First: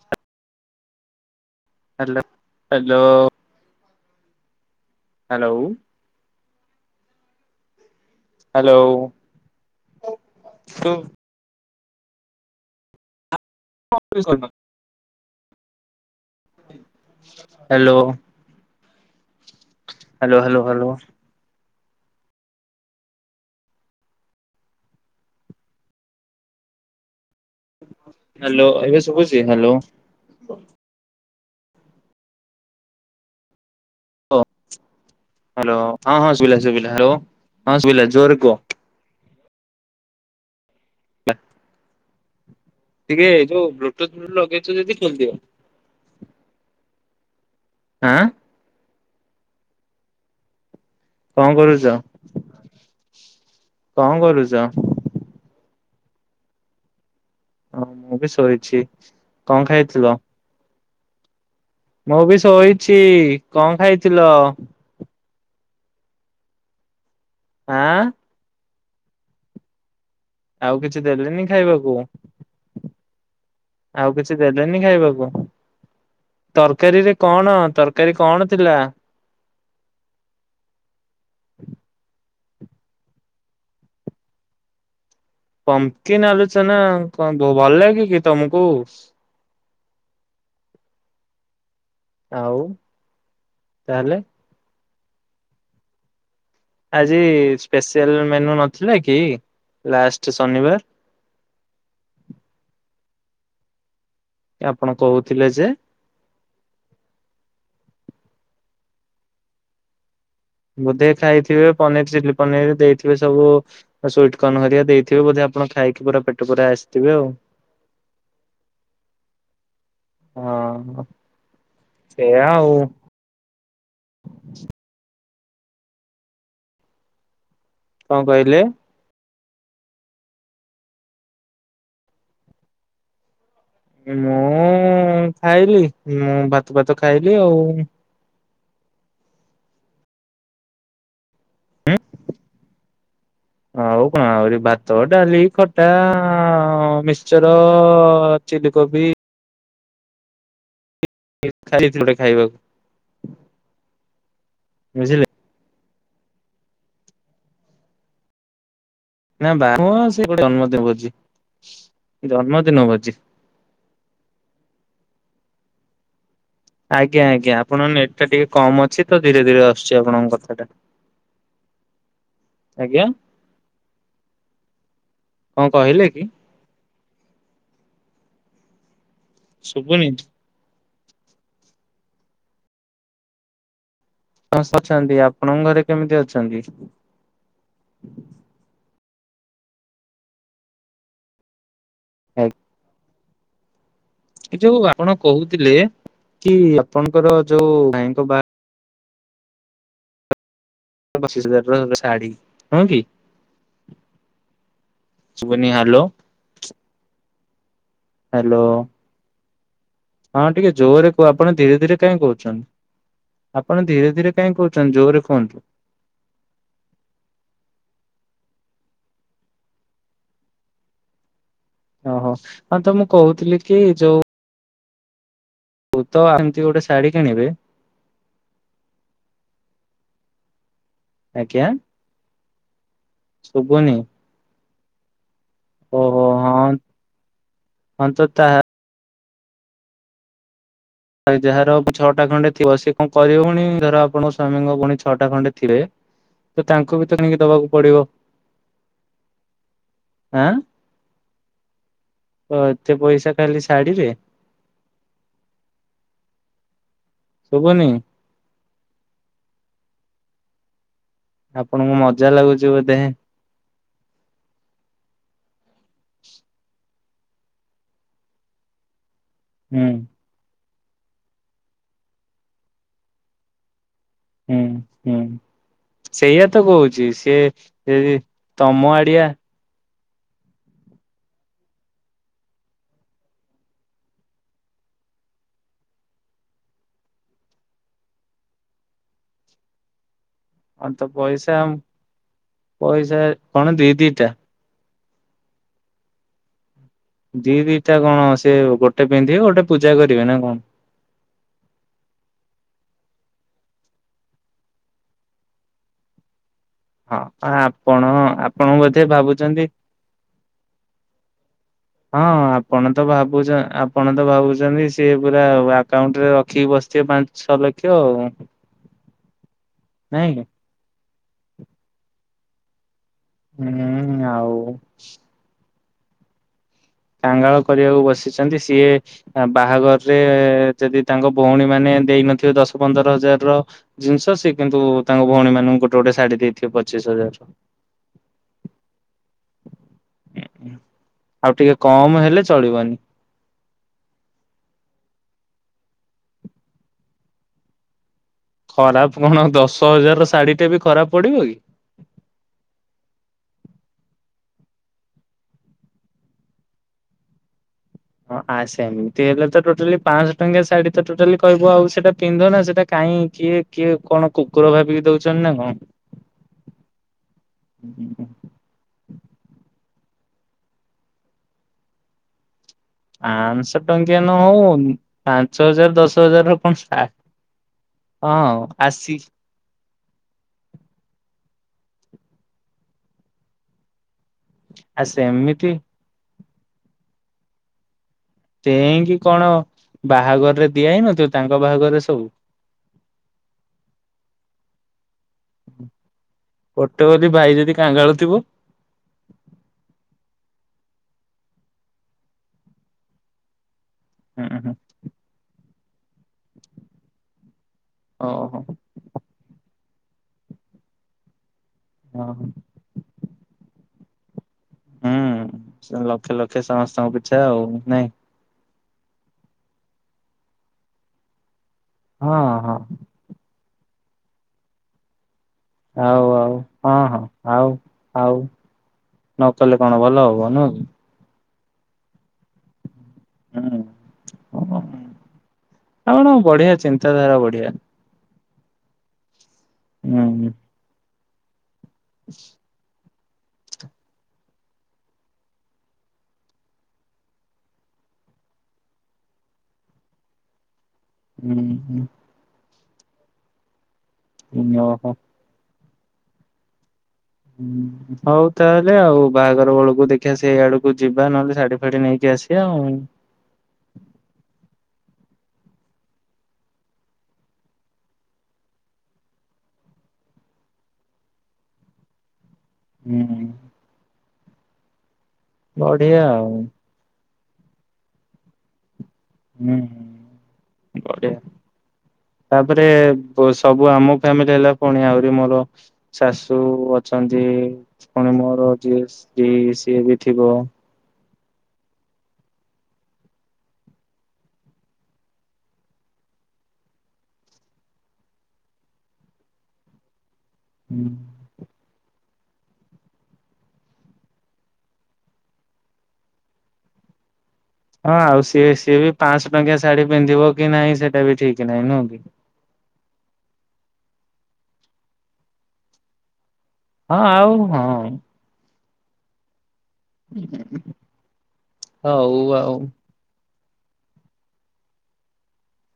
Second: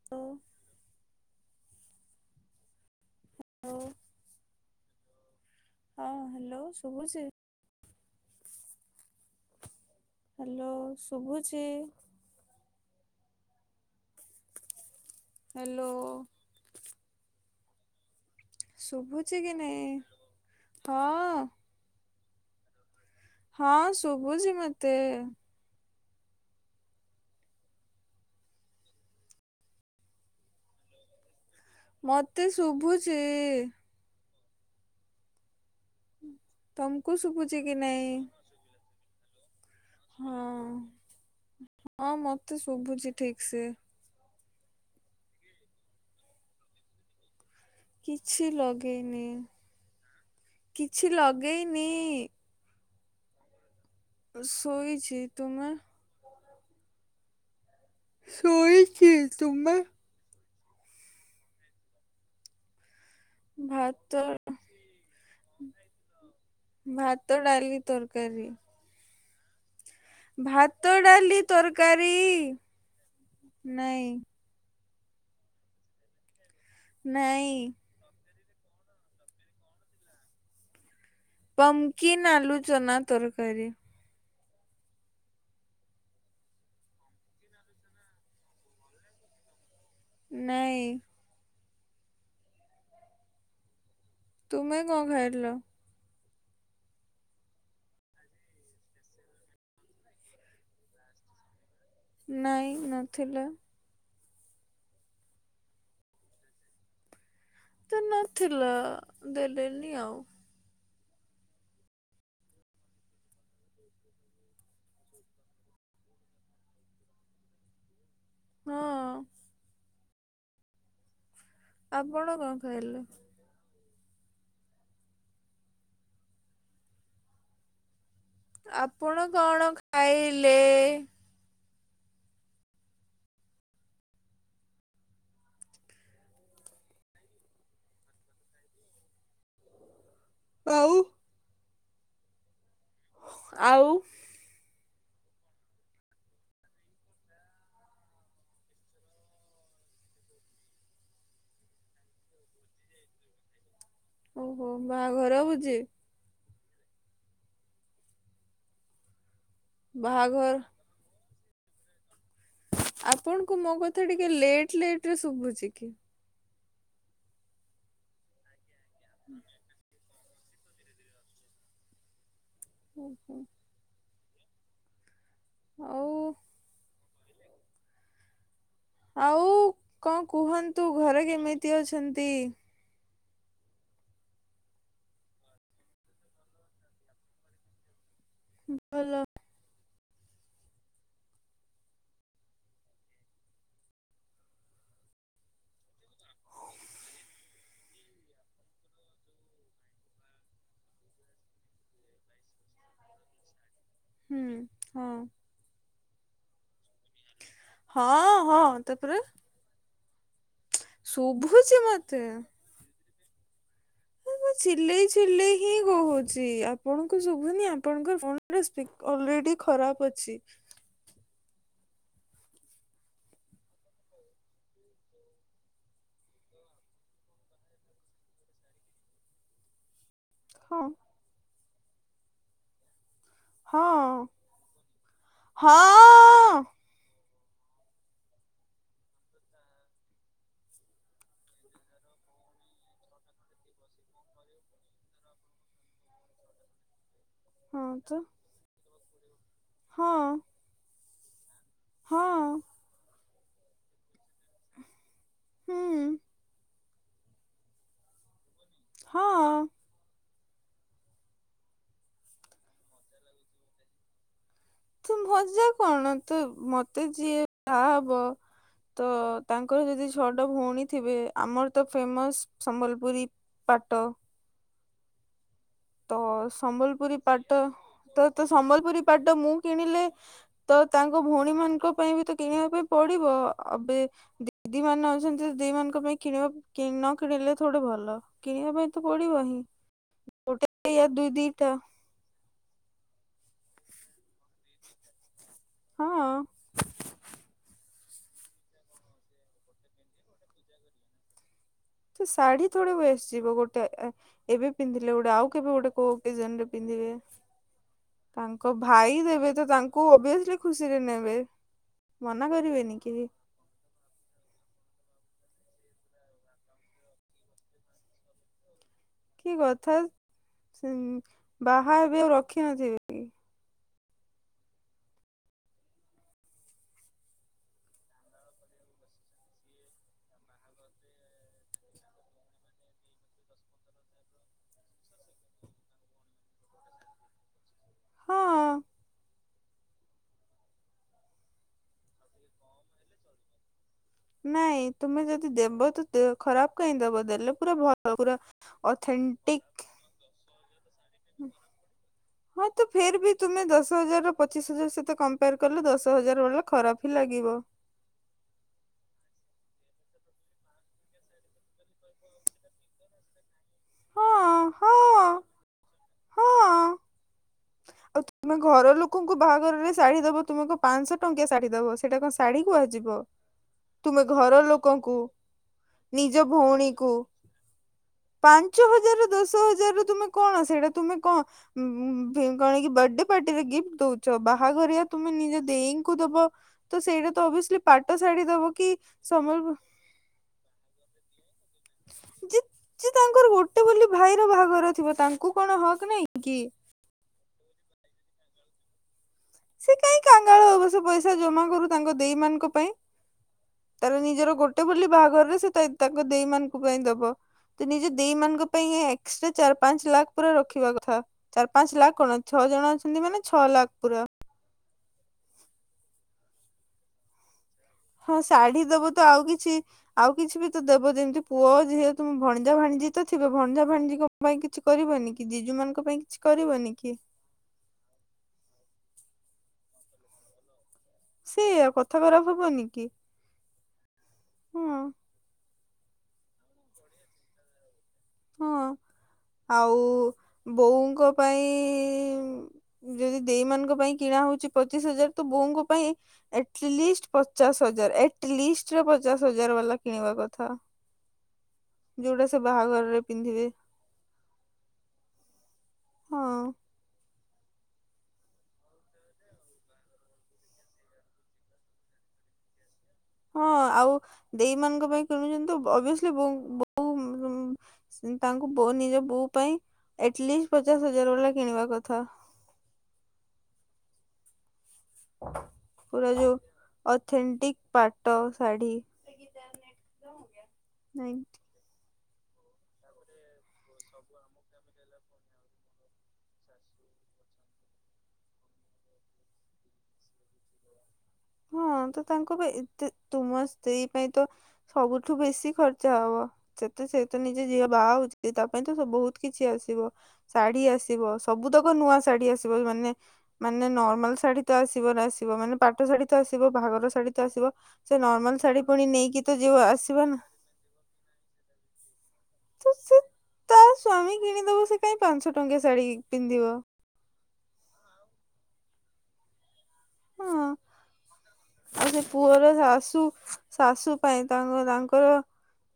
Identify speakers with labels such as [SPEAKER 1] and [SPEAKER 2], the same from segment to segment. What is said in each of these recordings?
[SPEAKER 1] [unintelligible]
[SPEAKER 2] ହେ hello
[SPEAKER 1] ଓୋ
[SPEAKER 2] hello
[SPEAKER 1] ହଁ hello ଶୁଭୁଛି?
[SPEAKER 2] ହ୍ୟାଲୋ
[SPEAKER 1] ହ୍ୟାଲୋ ଶୁଭୁଛି?
[SPEAKER 2] [unintelligible]
[SPEAKER 1] ହ୍ୟାଲୋ
[SPEAKER 2] ହ୍ୟାଲୋ
[SPEAKER 1] ଶୁଭୁଛି କି ନାଇଁ?
[SPEAKER 2] ହ୍ୟାଲୋ ହ୍ୟାଲୋ ହ୍ୟାଲୋ
[SPEAKER 1] ହଁ ହଁ ଶୁଭୁଛି ମତେ।
[SPEAKER 2] ହ୍ୟାଲୋ ଏବେ ଶୁବୁୁଛି ହ୍ୟାଲୋ
[SPEAKER 1] ମୋତେ ଶୁଭୁଛି।
[SPEAKER 2] ହ୍ୟାଲୋ ହଁ ହଁ ସୁିବିଲା ସୁବିଲା ହଲୋ
[SPEAKER 1] ତମକୁ ଶୁଭୁଛି କି
[SPEAKER 2] ହଁ ସୁିବିଲା
[SPEAKER 1] ନାଇଁ
[SPEAKER 2] ଜୋରରେ କୁହ।
[SPEAKER 1] ହଁ
[SPEAKER 2] ହ
[SPEAKER 1] ହଁ ମ ସବୁ
[SPEAKER 2] ଟିକେ ଏ ଯୋଉ ବ୍ଲୁଟୁଥ ବ୍ଲୁ ଲଗେଇଛ ଯଦି ଖୋଲିଦିଅ। ଆଁ
[SPEAKER 1] କିଛି ଲଗେଇନି କିଛି
[SPEAKER 2] କଣ କରୁଛ
[SPEAKER 1] ଲଗେଇନି।
[SPEAKER 2] [unintelligible] କରୁଛ ହଁ
[SPEAKER 1] ଶୋଇଛି ତୁମେ?
[SPEAKER 2] ହଁ ମୁଁ ବି ଶୋଇଛି କଣ ଖାଇଥିଲ? ମୁଁ ବି ଶୋଇଛି। କଣ ଖାଇଥିଲ
[SPEAKER 1] ଭାତ [inaudible] ଭାତ ଡାଲି
[SPEAKER 2] ଆଁ
[SPEAKER 1] ତରକାରୀ
[SPEAKER 2] ଆଉ
[SPEAKER 1] ଭାତ
[SPEAKER 2] କିଛି
[SPEAKER 1] ଡାଲି
[SPEAKER 2] ଦେଲେନି ଖାଇବାକୁ
[SPEAKER 1] ତରକାରୀ
[SPEAKER 2] ଆଉ କିଛି ଦେଲେନି ଖାଇବାକୁ। ତରକାରୀରେ କଣ ତର ତରକାରୀ କଣ ଥିଲା?
[SPEAKER 1] ପମ୍କିନ୍ ଆଳୁ ଚନା ତରକାରୀ।
[SPEAKER 2] ପମ୍କିନ୍ ଆଲୁ ଚନା କଣ ଭଲ ଲାଗ କି ତମକୁ?
[SPEAKER 1] ନାଇ।
[SPEAKER 2] ଆଉ ତାହାଲେ
[SPEAKER 1] ତୁମେ କଣ ଖାଇଥିଲ?
[SPEAKER 2] ଆଜି ସ୍ପେଶ୍ଆଲ ମେନୁ ନଥିଲା କି ଲାଷ୍ଟ ଶନିବାର?
[SPEAKER 1] ନାଇଁ ନଥିଲା।
[SPEAKER 2] ଆପଣ କହୁଥିଲେ ଯେ
[SPEAKER 1] ତ ନଥିଲା ଦେଲେନି ଆଉ।
[SPEAKER 2] ବୋଧେ ଖାଇଥିବେ ପନିର ଚିଲି ପନିର ଦେଇଥିବେ ସବୁ। ସୁଇଟ୍କକନ୍ ହେରିକ ଦେଇଥିବେ ବୋଧେ ଆପଣ ଖାଇକି ପୁରା ପେଟ ପୁରା ଆସିଥିବେ ଆଉ।
[SPEAKER 1] ହଁ।
[SPEAKER 2] ହଁ।
[SPEAKER 1] ଆପଣ
[SPEAKER 2] ସେଇଆ
[SPEAKER 1] କଣ
[SPEAKER 2] ଆଉ
[SPEAKER 1] ଖାଇଲେ?
[SPEAKER 2] କଣ କହିଲେ?
[SPEAKER 1] ଆପଣ କଣ ଖାଇଲେ?
[SPEAKER 2] ମୁଁ ଖାଇଲି ମୁଁ ଭାତ ପାତ ଖାଇଲି ଆଉ।
[SPEAKER 1] ଆଉ?
[SPEAKER 2] ଆଉ କଣ ଆ [inaudible] ତ ଡାଲି ଖଟା ମିକ୍ସର ଚିଲ କୋବି [unintelligible] ଗୋଟେ ଖାଇବାକୁ
[SPEAKER 1] ଓହୋ
[SPEAKER 2] ବୁଝିଲେ
[SPEAKER 1] ବାହାଘର ଭୁଜି।
[SPEAKER 2] ନା ବା ହଁ ସେ ଗୋଟେ
[SPEAKER 1] ବାହାଘର
[SPEAKER 2] ଜନ୍ମଦିନ ଭୋଜି ଜନ୍ମଦିନ ଭୋଜି।
[SPEAKER 1] ଆପଣଙ୍କୁ ମୋ କଥା ଟିକେ ଲେଟ୍ ଲେଟରେ ଶୁଭୁଛି କି?
[SPEAKER 2] ଆଜ୍ଞା ଆଜ୍ଞା ଆପଣଙ୍କ ନେଟ୍ ଟା ଟିକେ କମ୍ ଅଛି ତ ଧୀରେ ଧୀରେ ଆସୁଛି ଆପଣଙ୍କ କଥାଟା। ଆଜ୍ଞା
[SPEAKER 1] ଓହୋ
[SPEAKER 2] କଣ କହିଲେ
[SPEAKER 1] ଆଉ
[SPEAKER 2] କି?
[SPEAKER 1] ଆଉ
[SPEAKER 2] ଶୁଭୁନି
[SPEAKER 1] କଣ କୁହନ୍ତୁ ଘରେ କେମିତି ଅଛନ୍ତି?
[SPEAKER 2] ଅଛନ୍ତି ଆପଣଙ୍କ ଘରେ କେମିତି ଅଛନ୍ତି?
[SPEAKER 1] ଭଲ
[SPEAKER 2] [inaudible] ଯୋଉ ଆପଣ କହୁଥିଲେ କି ଆପଣଙ୍କର ଯୋଉ ଭାଇଙ୍କ ବାହା ପଚିଶ ହଜାର ଟଙ୍କାର ଶାଢ଼ୀ ହଁ କି?
[SPEAKER 1] ହୁଁ ହଁ।
[SPEAKER 2] ସୁବୁନି ହଲୋ।
[SPEAKER 1] ହଁ ହଁ
[SPEAKER 2] ହ୍ୟାଲୋ
[SPEAKER 1] ତାପରେ
[SPEAKER 2] ହଁ ଟିକେ ଜୋରରେ କୁହ ଆପଣ ଧୀରେ
[SPEAKER 1] ଶୁଭୁଛି
[SPEAKER 2] ଧୀରେ
[SPEAKER 1] ମତେ
[SPEAKER 2] କାଇହିଁ କହୁଛନ୍ତି ଆପଣ ଧୀରେ ରେ
[SPEAKER 1] ମୁଁ
[SPEAKER 2] କାଇଁ କହୁଛନ୍ତି
[SPEAKER 1] ଚିଲେଇ
[SPEAKER 2] ଜୋରରେ
[SPEAKER 1] ଚିଲେଇ
[SPEAKER 2] କୁହନ୍ତୁ
[SPEAKER 1] ହିଁ କହୁଛି ଆପଣଙ୍କୁ ଶୁଭୁନି ଆପଣଙ୍କ ଫୋନ୍ [unintelligible] ଅଲରେଡି ଖରାପ ଅଛି।
[SPEAKER 2] ଓହୋ ହଁ ତ ମୁଁ କହୁଥିଲି କି ଯୋଉ [unintelligible] ତ ଏମିତି ଗୋଟେ ଶାଢୀ କିଣିବେ
[SPEAKER 1] ହଁ,
[SPEAKER 2] ଆଜ୍ଞା ଶୁଭୁନି
[SPEAKER 1] ହଁ ହଁ [inaudible]
[SPEAKER 2] ଓହୋ ହଁ ହ ତ ତ [inaudible] ଯାହାର ଛଅଟା ଖଣ୍ଡେ ଥିବ ସେ କଣ କରିବ ପୁଣି। ଧର ଆପଣଙ୍କ ସ୍ୱାମୀଙ୍କ ପୁଣି ଛଅଟା ଖଣ୍ଡେ ଥିବେ। ତ ତାଙ୍କୁ ବି ତ କିଣିକି ଦବାକୁ
[SPEAKER 1] ହଁ
[SPEAKER 2] ପଡିବ।
[SPEAKER 1] ତ ହଁ,
[SPEAKER 2] ଆଁ ତ
[SPEAKER 1] ହଁ
[SPEAKER 2] ଏତେ ପଇସା ଖାଲି ସାଢଡିରେ,
[SPEAKER 1] ହୁଁ।
[SPEAKER 2] ଶୁଭନି,
[SPEAKER 1] ହଁ।
[SPEAKER 2] ଆପଣଙ୍କୁ ମଜା ଲାଗୁଛି ବୋଧେ,
[SPEAKER 1] ତୁ ମଜା କଣ ତ ମତେ ଯିଏ ବାହା ହବ ତ
[SPEAKER 2] ହୁଁ
[SPEAKER 1] ତାଙ୍କର ଯଦି ଛଅଟା ଭଉଣୀ ଥିବେ। ଆମର ତ ଫେମସ୍ ସମ୍ବଲପୁରୀ ପାଟ,
[SPEAKER 2] ହୁଁ ହୁଁ।
[SPEAKER 1] ତ
[SPEAKER 2] ସେଇଆ କହୁଛି
[SPEAKER 1] ସମ୍ବଲପୁରୀ
[SPEAKER 2] ସିଏ
[SPEAKER 1] ପାଟ
[SPEAKER 2] ଯଦି
[SPEAKER 1] ତ ତ
[SPEAKER 2] ତମ
[SPEAKER 1] ସମ୍ବଲପୁରୀ
[SPEAKER 2] ଆଡିଆ
[SPEAKER 1] ପାଟ ମୁଁ କିଣିଲେ, ତ ତାଙ୍କ ଭଉଣୀ ମାନଙ୍କ ପାଇଁ ବି ତ କିଣିବା ପାଇଁ ପଡିବ ଅବେ ଦିଦି ମାନେ ଅଛନ୍ତି। ଦିଦି ମାନଙ୍କ ପାଇଁ କିଣିବା ନ କିଣିଲେ ଥଡେ ଭଲ [inaudible] କିଣିବା ପାଇଁ ତ ପଡିବ ହିଁ। ଗୋଟେ
[SPEAKER 2] ହ ତ
[SPEAKER 1] ୟା ଦୁଇ
[SPEAKER 2] ପଇସା
[SPEAKER 1] ଦିଟା
[SPEAKER 2] ପଇସା କଣ ଦି ଦିଟା,
[SPEAKER 1] ହଁ,
[SPEAKER 2] ଦି ଦିଟା କଣ ସେଏ ଗୋଟେ ପିନ୍ଧିବେ ଗୋଟେ ପୂଜା କରିବେ ନା କଣ,
[SPEAKER 1] ତ ଶାଢୀ ଥୋଡ଼ି ଓଏସ ଯିବ ଗୋଟେ ଏବେ ପିନ୍ଧିଲେ ଗୋଟେ ଆଉ କେବେ ଗୋଟେ ଓକେଜନ୍ ରେ ପିନ୍ଧିବେ
[SPEAKER 2] ହଁ ଆପଣ ଆପଣ
[SPEAKER 1] ତାଙ୍କ
[SPEAKER 2] ବୋଧେ
[SPEAKER 1] ଭାଇ ଦେବେ
[SPEAKER 2] ଭାବୁଛନ୍ତି
[SPEAKER 1] ତ ତାଙ୍କୁ ୱବିଏସିଲ୍ଲୀ ଖୁସିରେ ନେବେ,
[SPEAKER 2] ହଁ
[SPEAKER 1] ମନା
[SPEAKER 2] ଆପଣ
[SPEAKER 1] କରିବେନି
[SPEAKER 2] ତ
[SPEAKER 1] କେହି
[SPEAKER 2] ଭାବୁଛନ୍ତି। କପଣ ତ ଭାବୁଛନ୍ତି। ସିଏ ପୁରା ଆକାଉଣ୍ଟରେ ରଖିକି ବସିଥିବେ ପାଞ୍ଚ ଛଅ ଲକ୍ଷ ଆଉ। [inaudible]
[SPEAKER 1] କି କଥା
[SPEAKER 2] ନାଇଁ
[SPEAKER 1] ବାହା ହେବି ଆଉ ରଖିନଥିବି।
[SPEAKER 2] ହୁଁ ଆଉ। କାଙ୍ଗାଳ କରିବାକୁ ବସିଛନ୍ତି। ସିଏ ଆ ବାହାଘରରେ ଯଦି ତାଙ୍କ ଭଉଣୀ ମାନେ ଦେଇନଥିବେ ଦଶ ପନ୍ଦର ହଜାର ର ଜିନିଷ ସିଏ କିନ୍ତୁ ତାଙ୍କ ଭଉଣୀ ମାନଙ୍କୁ ଗୋଟେ ଗୋଟେ ଶାଢୀ ଦେଇଥିବେ ପଚିଶ ହଜାର
[SPEAKER 1] ହଁ,
[SPEAKER 2] ଉ ଆଉ ଟିକେ କମ୍ ହେଲେ ଚଳିବନି।
[SPEAKER 1] ନାଇଁ ତୁମେ ଯଦି ଦେବ ତ ଖରାପ କାଇ ଦବ ଦେଲେ ପୁରା ଭଲ ପୁରା [inaudible]
[SPEAKER 2] ଖରାପ କଣ
[SPEAKER 1] ଅଥେଣ୍ଟିକ
[SPEAKER 2] ଦଶ ହଜାର ଶାଢ଼ୀ ଟା ବି ଖରାପ ପଡିବ କି।
[SPEAKER 1] ହଁତ ଫେର୍ ବି ତୁମେ ଦଶ ହଜାର ର ପଚିଶ ହଜାର ସହିତ କମ୍ପେୟାର କଲେ ଦଶ ହଜାର ବଲା ଖରାପ ହଁ ଲାଗିବ।
[SPEAKER 2] ହଁଆ ସେମିତି ହେଲେ ତ ଟୋଟାଲି ପାଞ୍ଚଶହ ଟଙ୍କଆ ଶାଢୀ ତ ଟୋଟାଲି କହିବ ଆଉ ସେଟା ପିନ୍ଧ ନା ସେଇଟା କାହିଁ କିଏ କିଏ କଣ
[SPEAKER 1] ହଁ
[SPEAKER 2] କୁକୁର
[SPEAKER 1] ହଁ
[SPEAKER 2] ଭାବିକି ଦଉଛନ୍ତି ନା କଣ।
[SPEAKER 1] ହଁ
[SPEAKER 2] ହୁଁ
[SPEAKER 1] ଆଉ
[SPEAKER 2] ହୁଁୁଁ। [inaudible]
[SPEAKER 1] ତୁମେ ଘର ଲୋକଙ୍କୁ ବାହାଘରରେ ଶାଢୀ ଦବ ତୁମେକୁ ପାଞ୍ଚଶହ ଟଙ୍କଆ ଶାଢୀି ଦବ ସେଇଟା କଣ ଶାଢୀ କୁହାଯିବ
[SPEAKER 2] ପାଞ୍ଚଶହ ଟଙ୍କିଆ
[SPEAKER 1] ତୁମେ
[SPEAKER 2] ନ
[SPEAKER 1] ଘର
[SPEAKER 2] ହଉ
[SPEAKER 1] ଲୋକଙ୍କୁ
[SPEAKER 2] ପାଞ୍ଚ ହଜାର ଦଶ
[SPEAKER 1] ନିଜ
[SPEAKER 2] ହଜାର ର କଣ [inaudible]
[SPEAKER 1] ଭଉଣୀକୁ
[SPEAKER 2] ହଁ
[SPEAKER 1] ପାଞ୍ଚ
[SPEAKER 2] ଆସି
[SPEAKER 1] ହଜାର ଦଶ ହଜାର ତୁମେ କଣ ସେଇଟା ତୁମେ କ କଣ କି ବଡେ ପାର୍ଟିରେ ଗିଫ୍ଟ ଦଉ ଉଚ।
[SPEAKER 2] ଆ
[SPEAKER 1] ବାହାଘରିଆ ତୁମେ ନିଜ
[SPEAKER 2] ସେମିତି
[SPEAKER 1] ଦେଇଙ୍କୁ ଦବ ତ ସେଇଟା ତ ଅବିଅସ୍ଲୀ ପାଟ ଶାଢୀ ଦବ କି
[SPEAKER 2] ତେଇଁକି କଣ
[SPEAKER 1] ସମ
[SPEAKER 2] ବାହାଘରରେ ଦିଆହଇନଥିବ ତାଙ୍କ ବାହାଘରରେ ସବୁ
[SPEAKER 1] ଯେ ତାଙ୍କର ଗୋଟେ ବୋଲି ଭାଇର ବାହାଘର ଥିବ ତାଙ୍କୁ କଣ ହକ ନାଇଁ କି
[SPEAKER 2] ତୋର ଭାଇ ଯଦି କାଙ୍ଗାଳଥିବ?
[SPEAKER 1] ସେ କାଇ କାଙ୍ଗାଳ ହବ। ସେ ପଇସା ଜମା କରୁ ତାଙ୍କ ଦେଇ ମାନଙ୍କ ପାଇଁ। ତାର
[SPEAKER 2] ହୁଁ
[SPEAKER 1] ନିଜର
[SPEAKER 2] ହୁଁ
[SPEAKER 1] ଗୋଟେ ବୋଲି ବାହାଘରରେ ସେ ତାଙ୍କ ଦେଇମାନଙ୍କ ପାଇଁ ଦବ। ତ ନିଜ ଦେଇ
[SPEAKER 2] ଓହୋ
[SPEAKER 1] ମାନଙ୍କ ପାଇଁ ଏକ୍ସଟ୍ରା ଚାରି ପାଞ୍ଚ ଲାଖ ପୁରା ରଖିବା କଥା। ଚାରି ପାଞ୍ଚ ଲାଖ
[SPEAKER 2] ହଁ
[SPEAKER 1] କଣ
[SPEAKER 2] ହୁଁ
[SPEAKER 1] ଛଅ ଜଣ ଅଛନ୍ତି ମାନେ ଛଅ ଲାଖ ପୁରା।
[SPEAKER 2] ହୁଁ ଲକ୍ଷେ ଲକ୍ଷେ ସମସ୍ତଙ୍କ ପିଛା ଆଉ ନାଇଁ।
[SPEAKER 1] ହଁ ଶାଢୀ ଦବ ତ ଆଉ କିଛି ଆଉ କିଛି ବି ତ ଦେବ ଯେମିତି ପୁଅ, ଝିଅ ତମ
[SPEAKER 2] ହଁ
[SPEAKER 1] ଭଣଜା,
[SPEAKER 2] ହଁ
[SPEAKER 1] ଭାଣିଜି ତ ଥିବ ଭଣଜା, ଭାଣିଜିଙ୍କ ପାଇଁ କିଛି କରିବନି କି। ଜିଜୁ ମାନଙ୍କ ପାଇଁ
[SPEAKER 2] ଆଉ
[SPEAKER 1] କିଛି
[SPEAKER 2] ଆଉ
[SPEAKER 1] କରିବନି
[SPEAKER 2] ହଁ
[SPEAKER 1] କି।
[SPEAKER 2] ହଁ ଆଉ ଆଉ ନ କଲେ କଣ ଭଲ ହବ ନୁହ କି?
[SPEAKER 1] ସେ କଥା ଖରାପ ହବନି କି ହଁ।
[SPEAKER 2] ଆପଣଙ୍କ ବଢିଆ ଚିନ୍ତାଧାରା ବଢିଆ।
[SPEAKER 1] ହଁ ଆଉ ବୋଉଙ୍କ ପାଇଁ
[SPEAKER 2] ବ
[SPEAKER 1] ଯଦି ଦେଇ ମାନଙ୍କ ପାଇଁ କିଣା ହଉଛି ପଚିଶ ହଜାର। ତ ବୋଉଙ୍କ ପାଇଁ ଆଟଲିଷ୍ଟ ପଚାଶ ହଜାର ଆଟଲିଷ୍ଟ ରେ ପଚାଶ ହଜାର ବାଲା କିଣିବା କଥା।
[SPEAKER 2] ହୁଁ, ହୁଁ।
[SPEAKER 1] ଯୋଉଟା ସେ ବାହାଘରରେ ପିନ୍ଧିବେ।
[SPEAKER 2] ଓହୋ।
[SPEAKER 1] ହଁ।
[SPEAKER 2] ହୁଁ। ହଉ ତାହେଲେ ଆଉ ବାହାଘର ବେଳକୁ ଦେଖିବା ସେଇ ଆଡକୁ ଯିବା ନହେଲେ ଶାଢୀ ଫାଢି ନେଇକି ଆସିବା ଆଉ।
[SPEAKER 1] ହଁ ଆଉ ଦେଇ ମାନଙ୍କ ପାଇଁ କିଣୁଛନ୍ତି ତ ଅଭିସଲି ବୋଉ ବୋଉ ତାଙ୍କୁ ନିଜ ବୋଉ ପାଇଁ ଆଟଲିଷ୍ଟ ପଚାଶ ହଜାର ବାଲା କିଣିବା କଥା।
[SPEAKER 2] ହୁଁ, ହୁଁ। ବଢିଆ
[SPEAKER 1] ପୁରା
[SPEAKER 2] ଆଉ
[SPEAKER 1] ଯୋଉ ଅଥେଣ୍ଟିକ ପାଟ ଶାଢୀ
[SPEAKER 2] ହୁଁ, ବଢିଆ।
[SPEAKER 1] ନାଇଁ
[SPEAKER 2] ତାପରେ ସବୁ ଆମ ଫ୍ୟାମିଲି ହେଲା। ପୁଣି ଆହୁରି ମୋର ଶାଶୁ ଅଛନ୍ତି। ପୁଣି ମୋର ଯିଏ ସ୍ତ୍ରୀ ସିଏ ବି ଥିବ।
[SPEAKER 1] ହଁ ତ ତାଙ୍କ ପାଇଁ ଏତେ ତୁମ ସ୍ତ୍ରୀ ପାଇଁ ତ ସବୁଠୁ ବେଶି ଖର୍ଚ୍ଚ ହବ। ସେତେ ସେ ତ ନିଜ ଝିଅ ବାହା ହଉଛି ତା ପାଇଁ ତ ବହୁତ କିଛି ଆସିବ। ଶାଢୀ
[SPEAKER 2] ହୁଁ।
[SPEAKER 1] ଆସିବ, ସବୁ ତକ ନୂଆ ଶାଢୀ ଆସିବ। ମାନେ ମାନେ ନର୍ମାଲ ଶାଢୀ ତ ଆସିବ ନା ଆସିବ ମାନେ ପାଟ ଶାଢୀ ତ ଆସିବ, ବାହାଘର ଶାଢୀ ତ ଆସିବ।
[SPEAKER 2] ହଁ
[SPEAKER 1] ସେ
[SPEAKER 2] ଆଉ
[SPEAKER 1] ନର୍ମାଲ
[SPEAKER 2] ସିଏ
[SPEAKER 1] ଶାଢୀ
[SPEAKER 2] ସିଏ
[SPEAKER 1] ପୁଣି
[SPEAKER 2] ବି
[SPEAKER 1] ନେଇକି
[SPEAKER 2] ପାଆଁସ
[SPEAKER 1] ତ ଯିବ
[SPEAKER 2] ଟଙ୍କିଆ ଶାଢୀ
[SPEAKER 1] ଆସିବ ନା
[SPEAKER 2] ପିନ୍ଧିବ କି ନାହିଁ ସେଇଟା ବି ଠିକ ନାହିଁ ନୁହଁ କି।
[SPEAKER 1] ତ ସେ ତା ସ୍ଵାମୀ କିଣିଦବ ସେ କାଇଁ ପାଆଁଶ ଟଙ୍କିଆ ଶାଢୀ ପିନ୍ଧିବ।
[SPEAKER 2] ହଁ ଆଉ ହଁ।
[SPEAKER 1] ହଁ। ଆ ସେ
[SPEAKER 2] ହଉ
[SPEAKER 1] ପୁଅର
[SPEAKER 2] ଆଉ।
[SPEAKER 1] ଶାଶୁ ଶାଶୁ ପାଇଁ ତାଙ୍କ ତାଙ୍କର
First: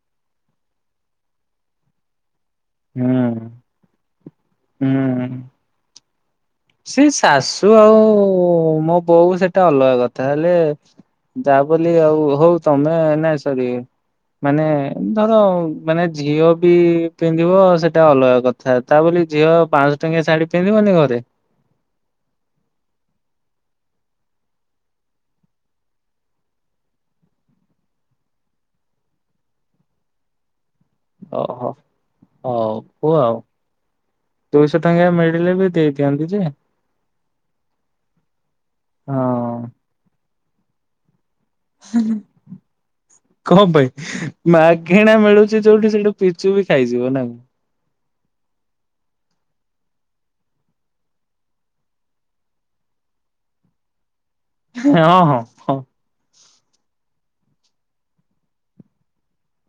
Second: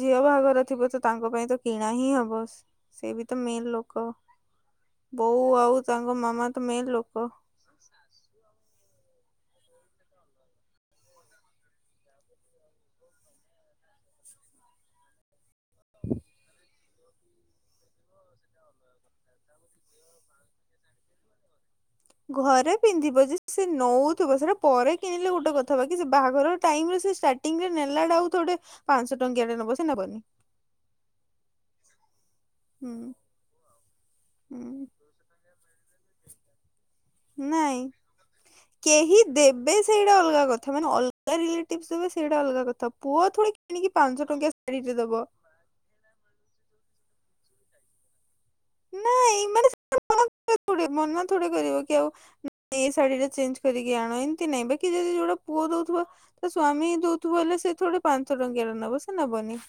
[SPEAKER 1] ଝିଅ ବାହାଘର ଥିବ ତ ତାଙ୍କ ପାଇଁ ତ କିଣା ହିଁ ହବ। ସେ
[SPEAKER 2] ହୁଁ
[SPEAKER 1] ବି ତ ମେନ୍ ଲୋକ।
[SPEAKER 2] ହୁଁ।
[SPEAKER 1] ବୋଉ ଆଉ ତାଙ୍କ ମାମା ତ ମେନ୍
[SPEAKER 2] ସେ
[SPEAKER 1] ଲୋକ।
[SPEAKER 2] ଶାଶୁ ଆଉ ମୋ ବୋଉ, ସେଟା ଅଲଗା କଥା, ହେଲେ ତା ବୋଲି ଆଉ ହଉ ତମେ, ନାଇଁ, ସରି, ମାନେ ଧର ମାନେ ଝିଅ ବି ପିନ୍ଧିବ ସେଟା ଅଲଗା କଥା, ତା ବୋଲି ଝିଅ ପାଆଁଶ ଟଙ୍କିଆ ଶାଢୀ ପିନ୍ଧିବନି ଘରେ।
[SPEAKER 1] ଘରେ ପିନ୍ଧିବ ଯେ, ସେ ନଉଥିବ, ସେଟା ପରେ କିଣିଲେ ଗୋଟେ କଥା, ବାକି ସେ ବାହାଘର ଟାଇମ୍ ରେ ସେ ଶାଢ଼ୀ ଷ୍ଟାଟିଙ୍ଗ୍ ନେଲାଟା ଆଉ ଥୋଡେ, ପାଆଁଶ ଟଙ୍କିଆ ଟା ନବ, ସେ ନବନି।
[SPEAKER 2] ଅ, ହ, ହଉ,
[SPEAKER 1] ହୁଁ
[SPEAKER 2] କୁହ ଆଉ। ଦୁଇଶ
[SPEAKER 1] ହୁଁ
[SPEAKER 2] ଟଙ୍କିଆ ମିଳିଲେ ବି ଦେଇଦିଅନ୍ତି ଯେ।
[SPEAKER 1] ନାଇଁ। କେହି
[SPEAKER 2] ହଁ
[SPEAKER 1] ଦେବେ ସେଇଟା ଅଲଗା କଥା, ମାନେଅଲଗା ରିଲେଟି ଟିଭ୍ସ ଦେବେ, ସେଇଟା ଅଲଗା କଥା। ପୁଅ ଥୋଡ଼ି କିଣିକି ପାଆଁଶ ଟଙ୍କିଆ ଶାଢୀଟେ ଦବ।
[SPEAKER 2] ଯେ ଯୋଉଠି ସେଉଠୁ ପିଚୁ ବି ଖାଇଯିବ ନା।
[SPEAKER 1] ନାଇଁ, ମାନେ [unintelligible] [unintelligible] ମନା ଥୋଡ଼ି କରିବ କି ଆଉ ଏଇ ଶାଢୀ ଟା ଚେଞ୍ଜ କରିକି ଆଣ। କି ନାଇଁ, ବାକି ଯଦି
[SPEAKER 2] ହଁ
[SPEAKER 1] ଯୋଉଟା
[SPEAKER 2] ହଁ
[SPEAKER 1] ପୁଅ
[SPEAKER 2] ହଁ
[SPEAKER 1] ଦଉଥିବ ତା ସ୍ଵାମୀ ଦଉଥିବ, ହେଲେ ସେ ଥୋଡୀ ପାଆଁଶ ଟଙ୍କିଆ ଟେ ନବ, ସେ ନବନି।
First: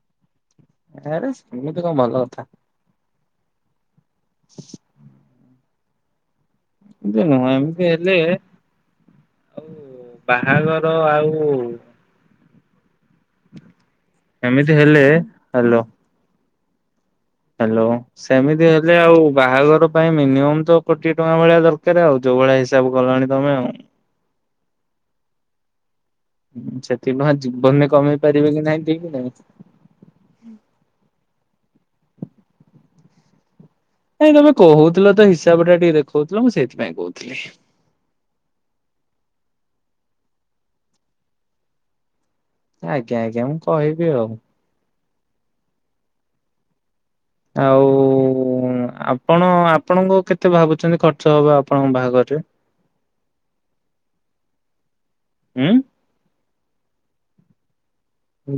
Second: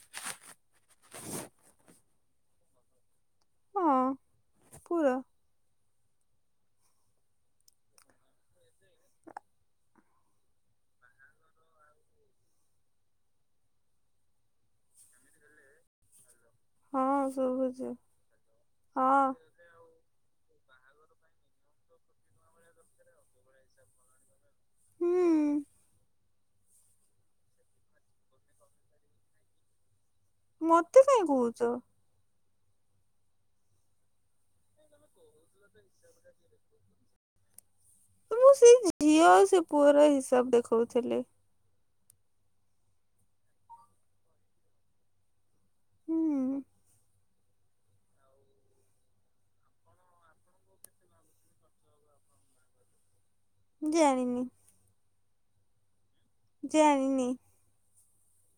[SPEAKER 2] ଆରେ ସେମିତି କଣ ଭଲ କଥା।
[SPEAKER 1] ହଁ, ପୁରା।
[SPEAKER 2] [unintelligible] ଏମତି ହେଲେ ବାହାଘର ଆଉ ଏମିତି ହେଲେ, ହ୍ୟାଲୋ।
[SPEAKER 1] ହଁ
[SPEAKER 2] ହ୍ୟାଲୋ,
[SPEAKER 1] ଶୁଭୁଛି
[SPEAKER 2] ସେମିତି ହେଲେ ଆଉ
[SPEAKER 1] ହଁ।
[SPEAKER 2] ବାହାଘର ପାଇଁ ମିନିମମ୍ ତ କୋଟିଏ ଟଙ୍କା ଭଳିଆ ଦରକାର ଆଉ, ଯୋଉ ଭଳିଆ ହିସାବ କଲଣି ତମେ ଆଉ।
[SPEAKER 1] ହୁଁ।
[SPEAKER 2] ସେତିକି ଟଙ୍କା ଜୀବନରେ କମେଇ ପାରିବି କି ନାହିଁ, ଠିକ୍ ନାଇଁ।
[SPEAKER 1] ମତେ କାଇଁ କୁହୁଚ।
[SPEAKER 2] ନାଇଁ, ତମେ କହୁଥିଲ ତ, ହିସାବ ଟା ଟିକେ ଦେଖୋଉଥିଲ, ମୁଁ ସେଇଥିପାଇଁ କହୁଥିଲି।
[SPEAKER 1] ମୁଁ ସେଇ ଝିଅ ଆଉ ସେ ପୁଅର ହିସାବ ଦେଖୋଉଥିଲି।
[SPEAKER 2] ଆଜ୍ଞା, ଆଜ୍ଞା, ମୁଁ କହିବି ଆଉ।
[SPEAKER 1] ହୁଁ।
[SPEAKER 2] ଆଉ ହୁଁ, ଆପଣ, ଆପଣଙ୍କୁ କେତେ ଭାବୁଛନ୍ତି ଖର୍ଚ୍ଚ ହବ, ଆପଣଙ୍କ ବାହାଘରରେ?
[SPEAKER 1] ଜାଣିନି।
[SPEAKER 2] ଉଁ।
[SPEAKER 1] ଜାଣିିନି।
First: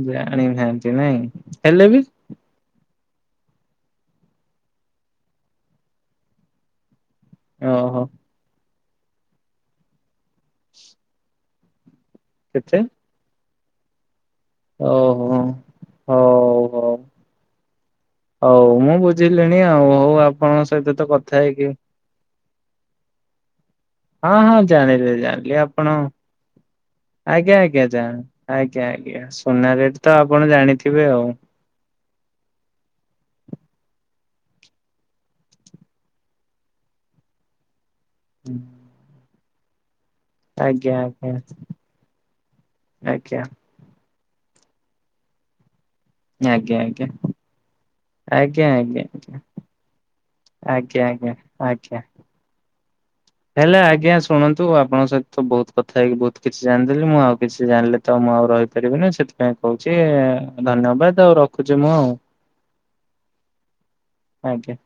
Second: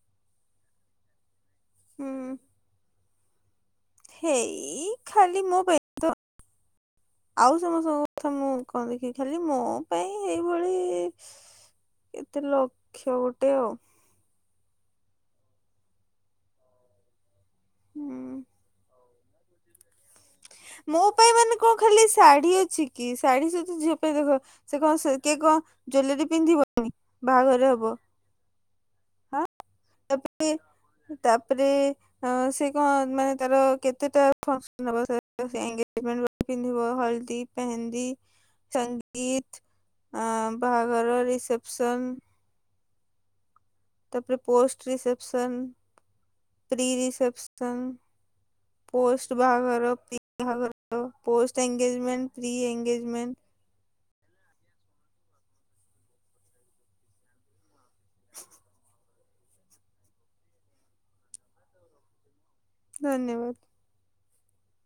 [SPEAKER 2] ଜାଣିନାହାନ୍ତି ନାଇଁ। ହେଲେ ବି।
[SPEAKER 1] ହୁଁ ହେଇ ଖାଲି ମୋ। [unintelligible] ଆଉ
[SPEAKER 2] ଓହୋ
[SPEAKER 1] ସମସ୍ତଙ୍କ ତ ମୁଁ କଣ ଦେଖିବି, ଖାଲି ମୋ ପାଇଁ ଏଇଭଳି କେତେ ଲକ୍ଷ ଗୋଟେ ଆଉ?
[SPEAKER 2] ଓହୋ! ହଉ, ହଉ,
[SPEAKER 1] ହୁଁ।
[SPEAKER 2] ହଉ ମୁଁ ବୁଝ ବୁଝିଲିଣି ଆଉ, ହଉ, ଆପଣଙ୍କ ସହିତ
[SPEAKER 1] ମୋ
[SPEAKER 2] ତ
[SPEAKER 1] ପାଇଁ
[SPEAKER 2] କଥା
[SPEAKER 1] ମାନେ
[SPEAKER 2] ହେଇକି
[SPEAKER 1] କଣ ଖାଲି ଶାଢ଼ୀ ଅଛି। କି ଶାଢ଼ୀ ସହିତ ଝିଅ
[SPEAKER 2] ହଁ
[SPEAKER 1] ଦେଖ,
[SPEAKER 2] ହଁ
[SPEAKER 1] ସେ କଣ,
[SPEAKER 2] ଜାଣିଲି
[SPEAKER 1] ସେ କିଏ,
[SPEAKER 2] ଜାଣିଲି
[SPEAKER 1] କଣ
[SPEAKER 2] ଆପଣ
[SPEAKER 1] ଜୁଏଲେରୀ ପିନ୍ଧିବନି?
[SPEAKER 2] ଆଜ୍ଞା
[SPEAKER 1] ବାହାଘର
[SPEAKER 2] ଆଜ୍ଞା
[SPEAKER 1] ହେବ।
[SPEAKER 2] ଜା ଆଜ୍ଞା ଆଜ୍ଞା। ସୁନା ରେଟ୍ ତ ଆପଣ ଜାଣିଥିବେ ଆଉ।
[SPEAKER 1] ତାରେ ସେ କଣ ମାନେ ତାର କେତେଟା [inaudible] ପିନ୍ଧିବ ହଳଦୀ ପେହେନ୍ଦି।
[SPEAKER 2] ହୁଁ।
[SPEAKER 1] ସଙ୍ଗୀତ, ଆ
[SPEAKER 2] ଆଜ୍ଞା
[SPEAKER 1] ବାହାଘର
[SPEAKER 2] ଆଜ୍ଞା
[SPEAKER 1] ରିସେପସନ୍।
[SPEAKER 2] ଆଜ୍ଞା।
[SPEAKER 1] ତାପରେ ପୋଷ୍ଟ ରିସେପସନ୍,
[SPEAKER 2] ଆଜ୍ଞା ଆଜ୍ଞା
[SPEAKER 1] ପ୍ରି ରିସେପସନ୍
[SPEAKER 2] ଆଜ୍ଞା ଆଜ୍ଞା
[SPEAKER 1] ପୋଷ୍ଟ ବାହାଘର ପି [unintelligible] ବାହାଘର
[SPEAKER 2] ଆଜ୍ଞା ଆଜ୍ଞା
[SPEAKER 1] ପୋଷ୍ଟ
[SPEAKER 2] ଆଜ୍ଞା।
[SPEAKER 1] ଏନ୍ଗେଜମେଣ୍ଟ। Pre engagement.
[SPEAKER 2] ହେଲେ ଆଜ୍ଞା ଶୁଣନ୍ତୁ ଆପଣଙ୍କ ସହିତ ବହୁତ କଥା ହେଇକି ବହୁତ କିଛି ଜାଣିଦେଲି ମୁଁ ଆଉ କିଛି ଜାଣିଲେ ତ ମୁଁ ଆଉ ରହିପାରିବିନି ସେଥିପାଇଁ କହୁଛି ଧନ୍ୟବାଦ ଆଉ ରଖୁଛି ମୁଁ ଆଉ।
[SPEAKER 1] ଧନ୍ୟବାଦ।
[SPEAKER 2] ଆଜ୍ଞା।